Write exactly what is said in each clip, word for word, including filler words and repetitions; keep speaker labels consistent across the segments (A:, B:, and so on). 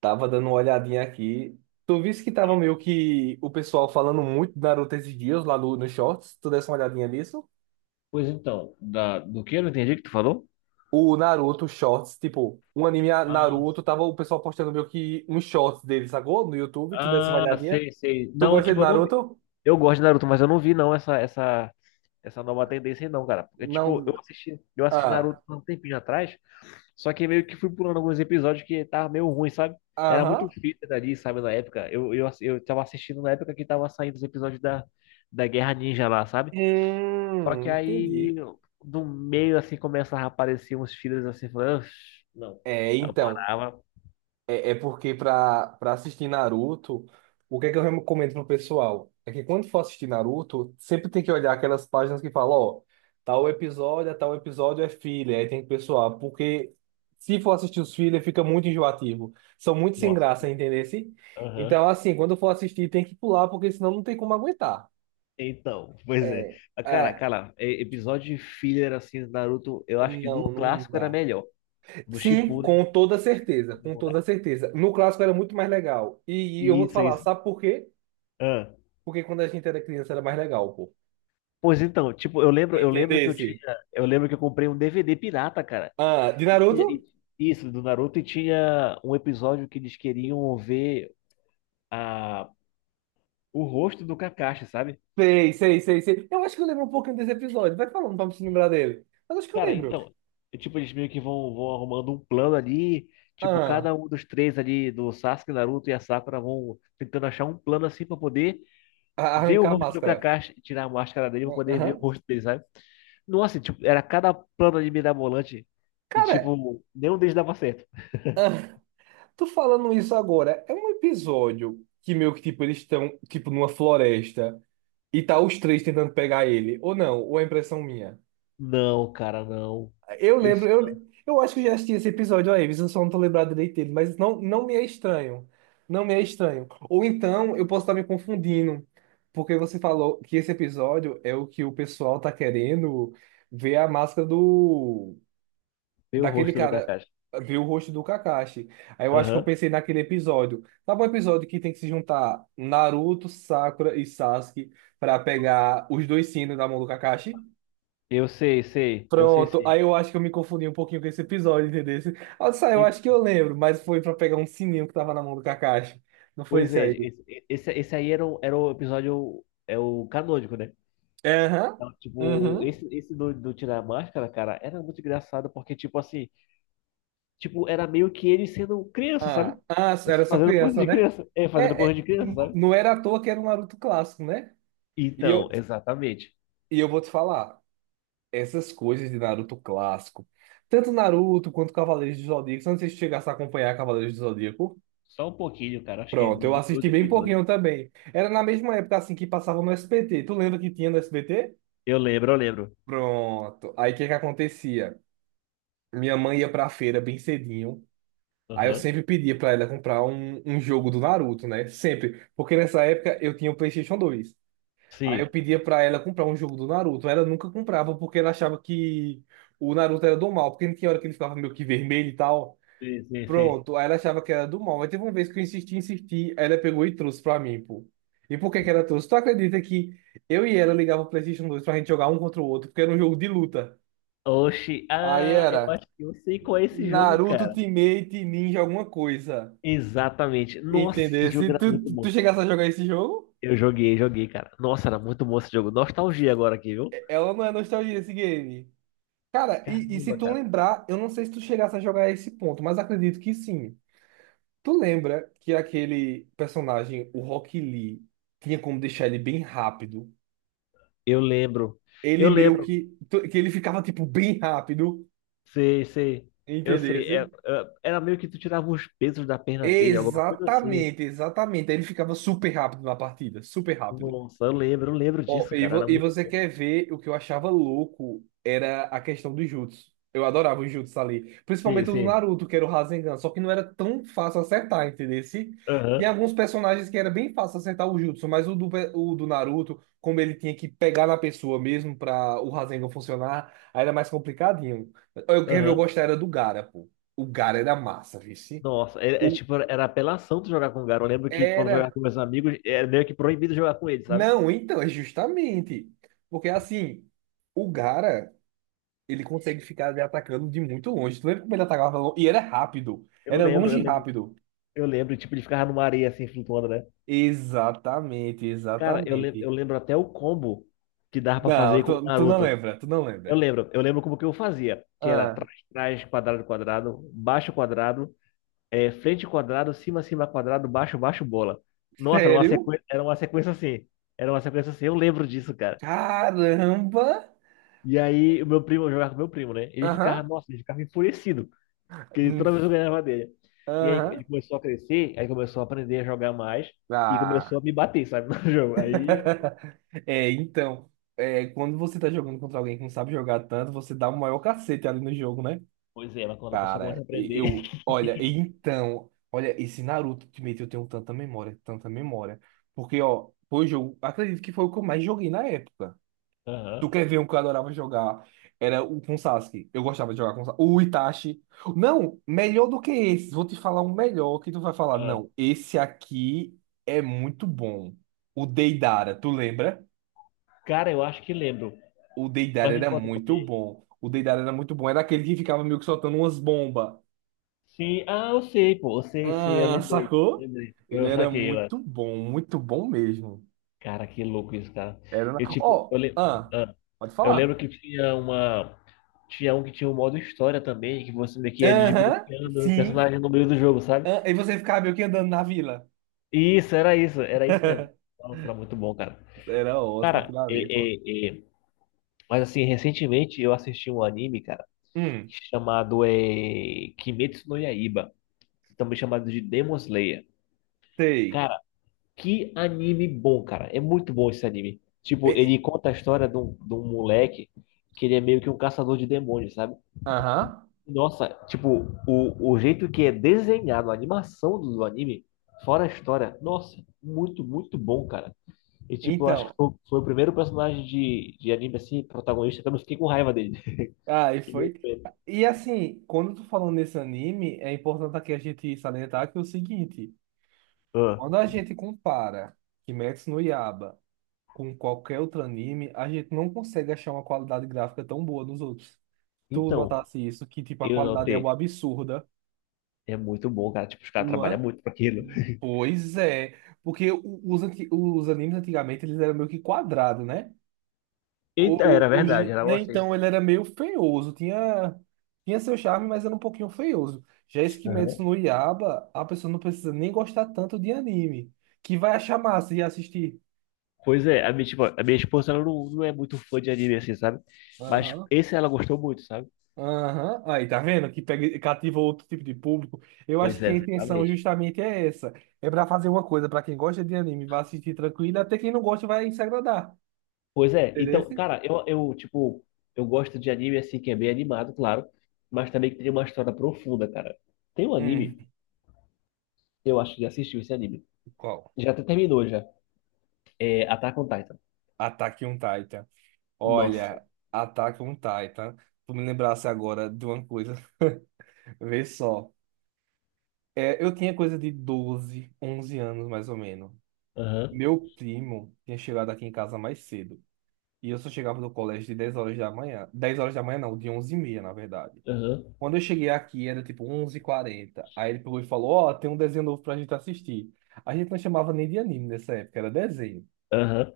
A: Tava dando uma olhadinha aqui. Tu viste que tava meio que o pessoal falando muito de Naruto esses dias lá no, nos shorts? Tu desse uma olhadinha nisso?
B: Pois então, da, do que eu não entendi o que tu falou?
A: O Naruto Shorts, tipo, um anime a-
B: Ah,
A: Naruto, tava o pessoal postando meio que uns shorts dele, sacou? No YouTube, tu desse uma
B: ah,
A: olhadinha.
B: sei, sei.
A: Tu
B: Não,
A: gosta de
B: tipo, eu não vi.
A: Naruto?
B: Eu gosto de Naruto, mas eu não vi não essa essa essa nova tendência aí, não, cara. Porque, tipo,
A: Não.
B: eu assisti, eu assisti
A: Ah.
B: Naruto há um tempinho atrás, só que meio que fui pulando alguns episódios que tava meio ruim, sabe? Era muito
A: Aham.
B: fita ali, sabe, na época. Eu, eu, ass- eu tava assistindo na época que tava saindo os episódios da, da Guerra Ninja lá, sabe? Só que
A: Hum,
B: aí,
A: entendi.
B: do meio, assim, começava a aparecer uns filhos assim, falando, não.
A: É,
B: Aí eu
A: então.
B: parava.
A: É, é porque pra para assistir Naruto, o que é que eu recomendo pro pessoal? É que quando for assistir Naruto, sempre tem que olhar aquelas páginas que falam, ó, tal episódio, a tal episódio é filler, aí tem que pessoal, porque se for assistir os filler, fica muito enjoativo. São muito sem
B: Nossa.
A: graça, entendeu? Assim?
B: Aham.
A: Então, assim, quando for assistir, tem que pular, porque senão não tem como aguentar.
B: Então, pois é.
A: É,
B: Mas, Cara,
A: é,
B: cara, é- episódio de filler assim do Naruto, eu acho que no
A: não, não
B: clássico era
A: dá.
B: melhor. Do
A: Sim,
B: Shippuden,
A: com toda
B: do
A: certeza,
B: Shippuden
A: com
B: não dá.
A: toda certeza. No clássico era muito mais legal. E, e eu vou te
B: Isso,
A: falar,
B: isso.
A: sabe por quê?
B: Ah.
A: Porque quando a gente era criança era mais legal, pô.
B: Pois então, tipo, eu lembro, eu lembro que eu tinha,
A: Entendesse?
B: eu lembro que eu comprei um D V D pirata, cara.
A: Ah, de
B: E tinha- e-
A: Naruto?
B: isso do Naruto e tinha um episódio que eles queriam ver a o rosto do Kakashi, sabe?
A: Sei, sei, sei, sei. Eu acho que eu lembro um pouquinho desse episódio. Vai falando pra me se lembrar dele. Mas acho que eu
B: Cara,
A: lembro.
B: então, é tipo, eles meio que vão, vão arrumando um plano ali. Tipo,
A: Ah,
B: cada um dos três ali, do Sasuke, Naruto e a Sakura, vão tentando achar um plano assim pra poder
A: a-
B: ver o
A: arrancar a
B: rosto do
A: máscara.
B: Kakashi, tirar a máscara dele pra
A: Ah,
B: poder ver o
A: aham.
B: rosto dele, sabe? Nossa, tipo, era cada plano ali mirabolante e,
A: Cara,
B: tipo, nenhum deles dava certo.
A: ah, tô falando isso agora. É um episódio que meio que, tipo, eles estão, tipo, numa floresta e tá os três tentando pegar ele. Ou não, ou é impressão minha?
B: Não, cara, não.
A: Eu lembro,
B: Esse não.
A: eu, eu acho que eu já assisti esse episódio aí, mas eu só não tô lembrado direito dele, mas não, não me é estranho. Não me é estranho. Ou então eu posso estar me confundindo, porque você falou que esse episódio é o que o pessoal tá querendo ver a máscara do
B: Ver o
A: daquele
B: rosto do
A: cara,
B: Kakashi.
A: ver o rosto do Kakashi. Aí eu acho que eu
B: Aham.
A: pensei naquele episódio. Sabe um episódio que tem que se juntar Naruto, Sakura e Sasuke para pegar os dois sinos da mão do Kakashi?
B: Eu sei, sei. Eu sei
A: Pronto,
B: sim.
A: aí eu acho que eu me confundi um pouquinho com esse episódio, entendeu? Ah, Sai, eu
B: E,
A: acho que eu lembro, mas foi pra pegar um sininho que tava na mão do Kakashi. Não foi
B: pois
A: esse
B: é,
A: aí?
B: esse, esse, esse aí era o, era o episódio, é o canônico, né?
A: É, aham.
B: Não, tipo,
A: Uhum.
B: esse, esse do, do Tirar a Máscara, cara, era muito engraçado, porque, tipo assim, tipo, era meio que ele sendo criança, sabe?
A: Ah, ah, era só
B: Fazendo coisa
A: criança,
B: de
A: né?
B: criança. É, fazendo
A: É,
B: coisa
A: é,
B: de criança,
A: n-
B: sabe?
A: não era à toa que era um Naruto clássico, né? E eu,
B: Então, exatamente.
A: e eu vou te falar, essas coisas de Naruto clássico, tanto Naruto quanto Cavaleiros do Zodíaco, se você chegasse a acompanhar Cavaleiros do Zodíaco,
B: Só um pouquinho, cara, acho que
A: pronto, eu
B: no- dois
A: assisti bem
B: episódios.
A: pouquinho também. Era na mesma época assim que passava no S B T. Tu lembra que tinha no S B T?
B: Eu lembro, eu lembro.
A: Pronto. Aí o que que acontecia? Minha mãe ia pra feira bem cedinho. Aí eu
B: Aham.
A: sempre pedia pra ela comprar um, um jogo do Naruto, né? Sempre. Porque nessa época eu tinha o PlayStation dois. Aí eu
B: Sim,
A: pedia pra ela comprar um jogo do Naruto. Ela nunca comprava porque ela achava que o Naruto era do mal. Porque não tinha hora que ele ficava meio que vermelho e tal.
B: sim, sim, sim.
A: Pronto. Aí ela achava que era do mal. Mas teve uma vez que eu insisti, insisti. Aí ela pegou e trouxe pra mim, pô. E por que que ela trouxe? Tu acredita que eu e ela ligava o PlayStation dois pra gente jogar um contra o outro? Porque era um jogo de luta.
B: Oxi,
A: Aí
B: ah, eu
A: era.
B: acho que eu sei qual é esse jogo,
A: Naruto
B: cara.
A: Ultimate Ninja alguma coisa.
B: Exatamente. Nossa, esse
A: Entendeu? Se
B: jogo era
A: tu,
B: muito
A: tu tu
B: bom.
A: chegasse a jogar esse jogo,
B: Eu joguei, joguei, cara. Nossa, era muito bom esse jogo. Nostalgia agora aqui, viu?
A: é- ela não é nostalgia esse game. Cara, e, e se
B: Caramba,
A: tu
B: cara.
A: lembrar, eu não sei se tu chegasse a jogar esse ponto, mas acredito que sim. Tu lembra que aquele personagem, o Rock Lee, tinha como deixar ele bem rápido?
B: Eu lembro. Eu
A: Ele meio
B: lembro.
A: que. tu- Que ele ficava, tipo, bem rápido.
B: Sei, sei. Eu sei. É,
A: Entendesse?
B: é, era meio que tu tirava os pesos da perna dele, alguma coisa assim.
A: Exatamente, exatamente. Aí ele ficava super rápido na partida, super rápido.
B: Nossa, eu lembro, eu lembro
A: Ó,
B: disso,
A: e,
B: cara.
A: vo-
B: Era
A: e
B: muito
A: você
B: bom.
A: quer ver o que eu achava louco era a questão dos jutsu. Eu adorava os jutsu ali.
B: Sim,
A: Principalmente o do
B: sim.
A: Naruto, que era o Rasengan. Só que não era tão fácil acertar, entendeu?
B: Aham,
A: Tinha alguns personagens que era bem fácil acertar o jutsu, mas o do, pe- o do Naruto, como ele tinha que pegar na pessoa mesmo pra o Rasengan funcionar, aí era mais complicadinho. Eu quero ver, eu
B: aham.
A: gostava era do Gaara, pô. O Gaara era massa, vice.
B: Nossa, é, é
A: O
B: tipo, era apelação tu jogar com o Garo. Eu lembro que quando eu jogava
A: era.
B: com meus amigos, era meio que proibido jogar com ele, sabe?
A: Não, então, é justamente. Porque assim, o Gaara. Ele consegue ficar me atacando de muito longe. Tu lembra como ele atacava longe? E era rápido.
B: Eu
A: Era
B: lembro,
A: longe
B: eu
A: e
B: lembro,
A: rápido.
B: eu lembro, tipo, ele ficava numa areia assim, flutuando, né?
A: Exatamente,
B: Cara, eu, lem-
A: exatamente.
B: eu lembro até o combo que dava pra
A: Não,
B: fazer com o
A: tu, tu não
B: Naruto.
A: lembra, tu não
B: Eu
A: lembra.
B: lembro, eu lembro como que eu fazia, que era
A: Ah,
B: trás, trás, quadrado, quadrado, baixo, quadrado, eh, frente, quadrado, cima, cima, quadrado, baixo, baixo, bola. Nossa, era uma
A: sério?
B: sequência, era uma sequência assim, era uma sequência assim, eu lembro disso, cara.
A: Caramba!
B: E aí, o meu primo, eu jogava com meu primo, né? Ele ficava,
A: Aham.
B: nossa, ele ficava enfurecido, porque
A: Hum,
B: toda vez eu ganhava dele. E aí,
A: aham.
B: ele começou a crescer, aí começou a aprender a jogar mais, e começou
A: Ah.
B: a me bater, sabe, no jogo. Aí,
A: É, então, é, quando você tá jogando contra alguém que não sabe jogar tanto, você dá o maior cacete ali no jogo, né?
B: pois é, mas quando a pessoa começa
A: Cara,
B: a aprender...
A: eu, olha, então, olha, esse Naruto Ultimate eu tenho tanta memória, tanta memória. Porque, ó, foi o jogo, acredito que foi o que eu mais joguei na época. Tu
B: Aham,
A: quer ver um que eu adorava jogar? Era o com Sasuke. Eu gostava de jogar com Sasuke. O Itachi. Não, melhor do que esse. Vou te falar um melhor que tu vai falar.
B: aham.
A: Não, esse aqui é muito bom. O Deidara, tu lembra?
B: Cara, eu acho que lembro,
A: O Deidara
B: mas me
A: era
B: conta um
A: muito
B: pouquinho.
A: bom. O Deidara era muito bom. Era aquele que ficava meio que soltando umas bombas.
B: Sim, ah, eu sei, pô. Eu sei, sim, eu
A: Ah,
B: lembrei.
A: sacou?
B: Lembrei.
A: Ele
B: Eu
A: era
B: saquei lá.
A: muito bom, muito bom mesmo.
B: Cara, que louco isso, cara.
A: Era na...
B: Eu, tipo,
A: Ó,
B: eu, le...
A: ah,
B: ah,
A: pode
B: eu
A: falar.
B: lembro que tinha uma. Tinha um que tinha um modo história também, que você meio que ia
A: Aham,
B: desbloqueando o
A: sim.
B: personagem no meio do jogo, sabe?
A: Ah, e você ficava meio que andando na vila.
B: Isso, era isso, era isso mesmo. Nossa, era muito bom, cara.
A: Era ótimo
B: Cara,
A: aquilo ali, pô.
B: é, é, é, mas assim, recentemente eu assisti um anime, cara,
A: Hum,
B: chamado é... Kimetsu no Yaiba, também chamado de Demon Slayer.
A: sei.
B: Cara, que anime bom, cara. É muito bom esse anime.
A: E-
B: Tipo, ele
A: e-
B: conta a história de um, de um moleque que ele é meio que um caçador de demônios, sabe?
A: Aham.
B: Nossa, tipo, o, o jeito que é desenhado, a animação do, do anime, fora a história, nossa, muito, muito bom, cara. E, tipo, eu acho que
A: Então,
B: foi, foi o primeiro personagem de, de anime, assim, protagonista, que eu não fiquei com raiva dele.
A: aí
B: Ele é
A: foi.
B: feio.
A: E assim, quando tu falando nesse anime, é importante aqui a gente salientar que é o seguinte,
B: Ah,
A: quando a gente compara Kimetsu no Yaiba com qualquer outro anime, a gente não consegue achar uma qualidade gráfica tão boa nos outros. Tu
B: então,
A: notasse isso, que tipo, a
B: eu
A: qualidade é
B: notei.
A: uma absurda,
B: É muito bom, cara. Tipo, os caras
A: não
B: trabalham
A: é?
B: muito pra aquilo.
A: Pois é, porque o- os, anti- os animes antigamente eles eram meio que quadrados, né?
B: Eita,
A: O- o-
B: era verdade,
A: Hoje,
B: era
A: né?
B: você.
A: Então ele era meio feioso, tinha, tinha seu charme, mas era um pouquinho feioso. Já esse Kimetsu no Yaiba, a pessoa não precisa nem gostar tanto de anime, que vai achar massa e assistir.
B: Pois é, a minha, tipo, a minha esposa ela não, não é muito fã de anime assim, sabe? Mas esse ela gostou muito, sabe?
A: Aham, aí, tá vendo? Que pega, cativa outro tipo de público. Eu
B: Pois
A: acho que
B: é,
A: a intenção
B: exatamente.
A: justamente é essa. É pra fazer uma coisa pra quem gosta de anime, vai assistir tranquilo, até quem não gosta vai se agradar.
B: Pois é, então,
A: Entendeu?
B: cara, eu, eu, tipo, eu gosto de anime assim que é bem animado, claro, mas também que tem uma história profunda, cara. Tem um anime,
A: Hum,
B: eu acho que já assistiu esse anime.
A: qual?
B: Já até terminou já. É Attack on Titan.
A: Ataque um Titan.
B: Nossa.
A: Olha, Ataque um Titan. Tu me lembrasse agora de uma coisa. Vê só. É, eu tinha coisa de doze, onze anos mais ou menos.
B: Aham,
A: Meu primo tinha chegado aqui em casa mais cedo. E eu só chegava no colégio de dez horas da manhã. Dez horas da manhã não, De onze e meia, na verdade.
B: aham,
A: Quando eu cheguei aqui, era tipo onze e quarenta. Aí ele pegou e falou, ó, tem um desenho novo pra gente assistir. A gente não chamava nem de anime nessa época, era desenho.
B: aham.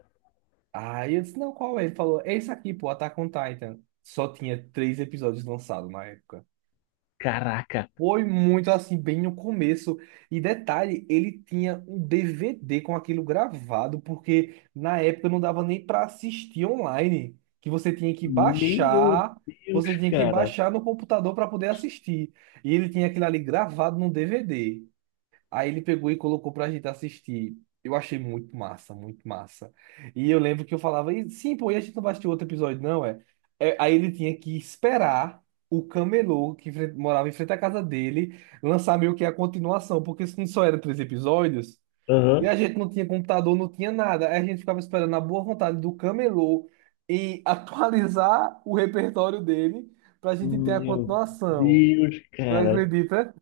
A: Aí eu disse, não, qual é? Ele falou, é esse aqui, pô, Attack on Titan. Só tinha três episódios lançados na época.
B: Caraca.
A: Foi muito assim, bem no começo. E detalhe, ele tinha um D V D com aquilo gravado, porque na época não dava nem para assistir online, que você tinha que
B: Meu
A: baixar, você
B: Deus,
A: tinha que
B: cara.
A: baixar no computador para poder assistir. E ele tinha aquilo ali gravado no D V D. Aí ele pegou e colocou pra gente assistir. Eu achei muito massa, muito massa. E eu lembro que eu falava, "E, sim, pô, e a gente não vai assistir outro episódio, não, é? É, aí ele tinha que esperar o camelô que fre- morava em frente à casa dele lançar meio que a continuação, porque se não só eram três episódios, e
B: Aham.
A: a gente não tinha computador, não tinha nada. Aí a gente ficava esperando a boa vontade do camelô e atualizar o repertório dele pra gente ter a
B: Meu
A: continuação.
B: Deus,
A: Tu
B: cara.
A: acredita?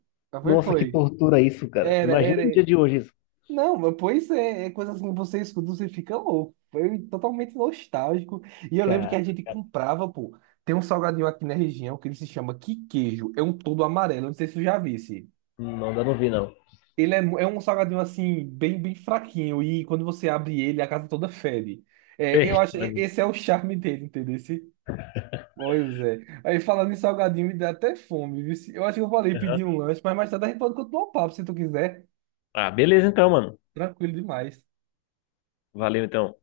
A: Foi,
B: Nossa, que
A: foi.
B: tortura isso, cara.
A: Era,
B: Imagina
A: era.
B: no dia de hoje isso.
A: Não, mas pois é, é coisa assim, você escuta, você fica louco. Foi totalmente nostálgico. E eu lembro que
B: Cara,
A: a gente
B: cara,
A: comprava, pô. Tem um salgadinho aqui na região que ele se chama Que Queijo. É um todo amarelo, não sei se tu já visse.
B: não dá, não vi, não.
A: Ele é, mu- é um salgadinho assim, bem, bem fraquinho. E quando você abre ele, a casa toda fede. É, eu
B: Ixi,
A: acho, e-
B: mas-
A: esse é o charme dele, entendeu? Esse- Pois é. Aí falando em salgadinho, me dá até fome, viu? Se- Eu acho que eu falei
B: aham.
A: pedir um lanche, mas mais tarde a gente pode continuar o papo se tu quiser.
B: Ah, beleza então, mano.
A: Tranquilo demais.
B: Valeu então.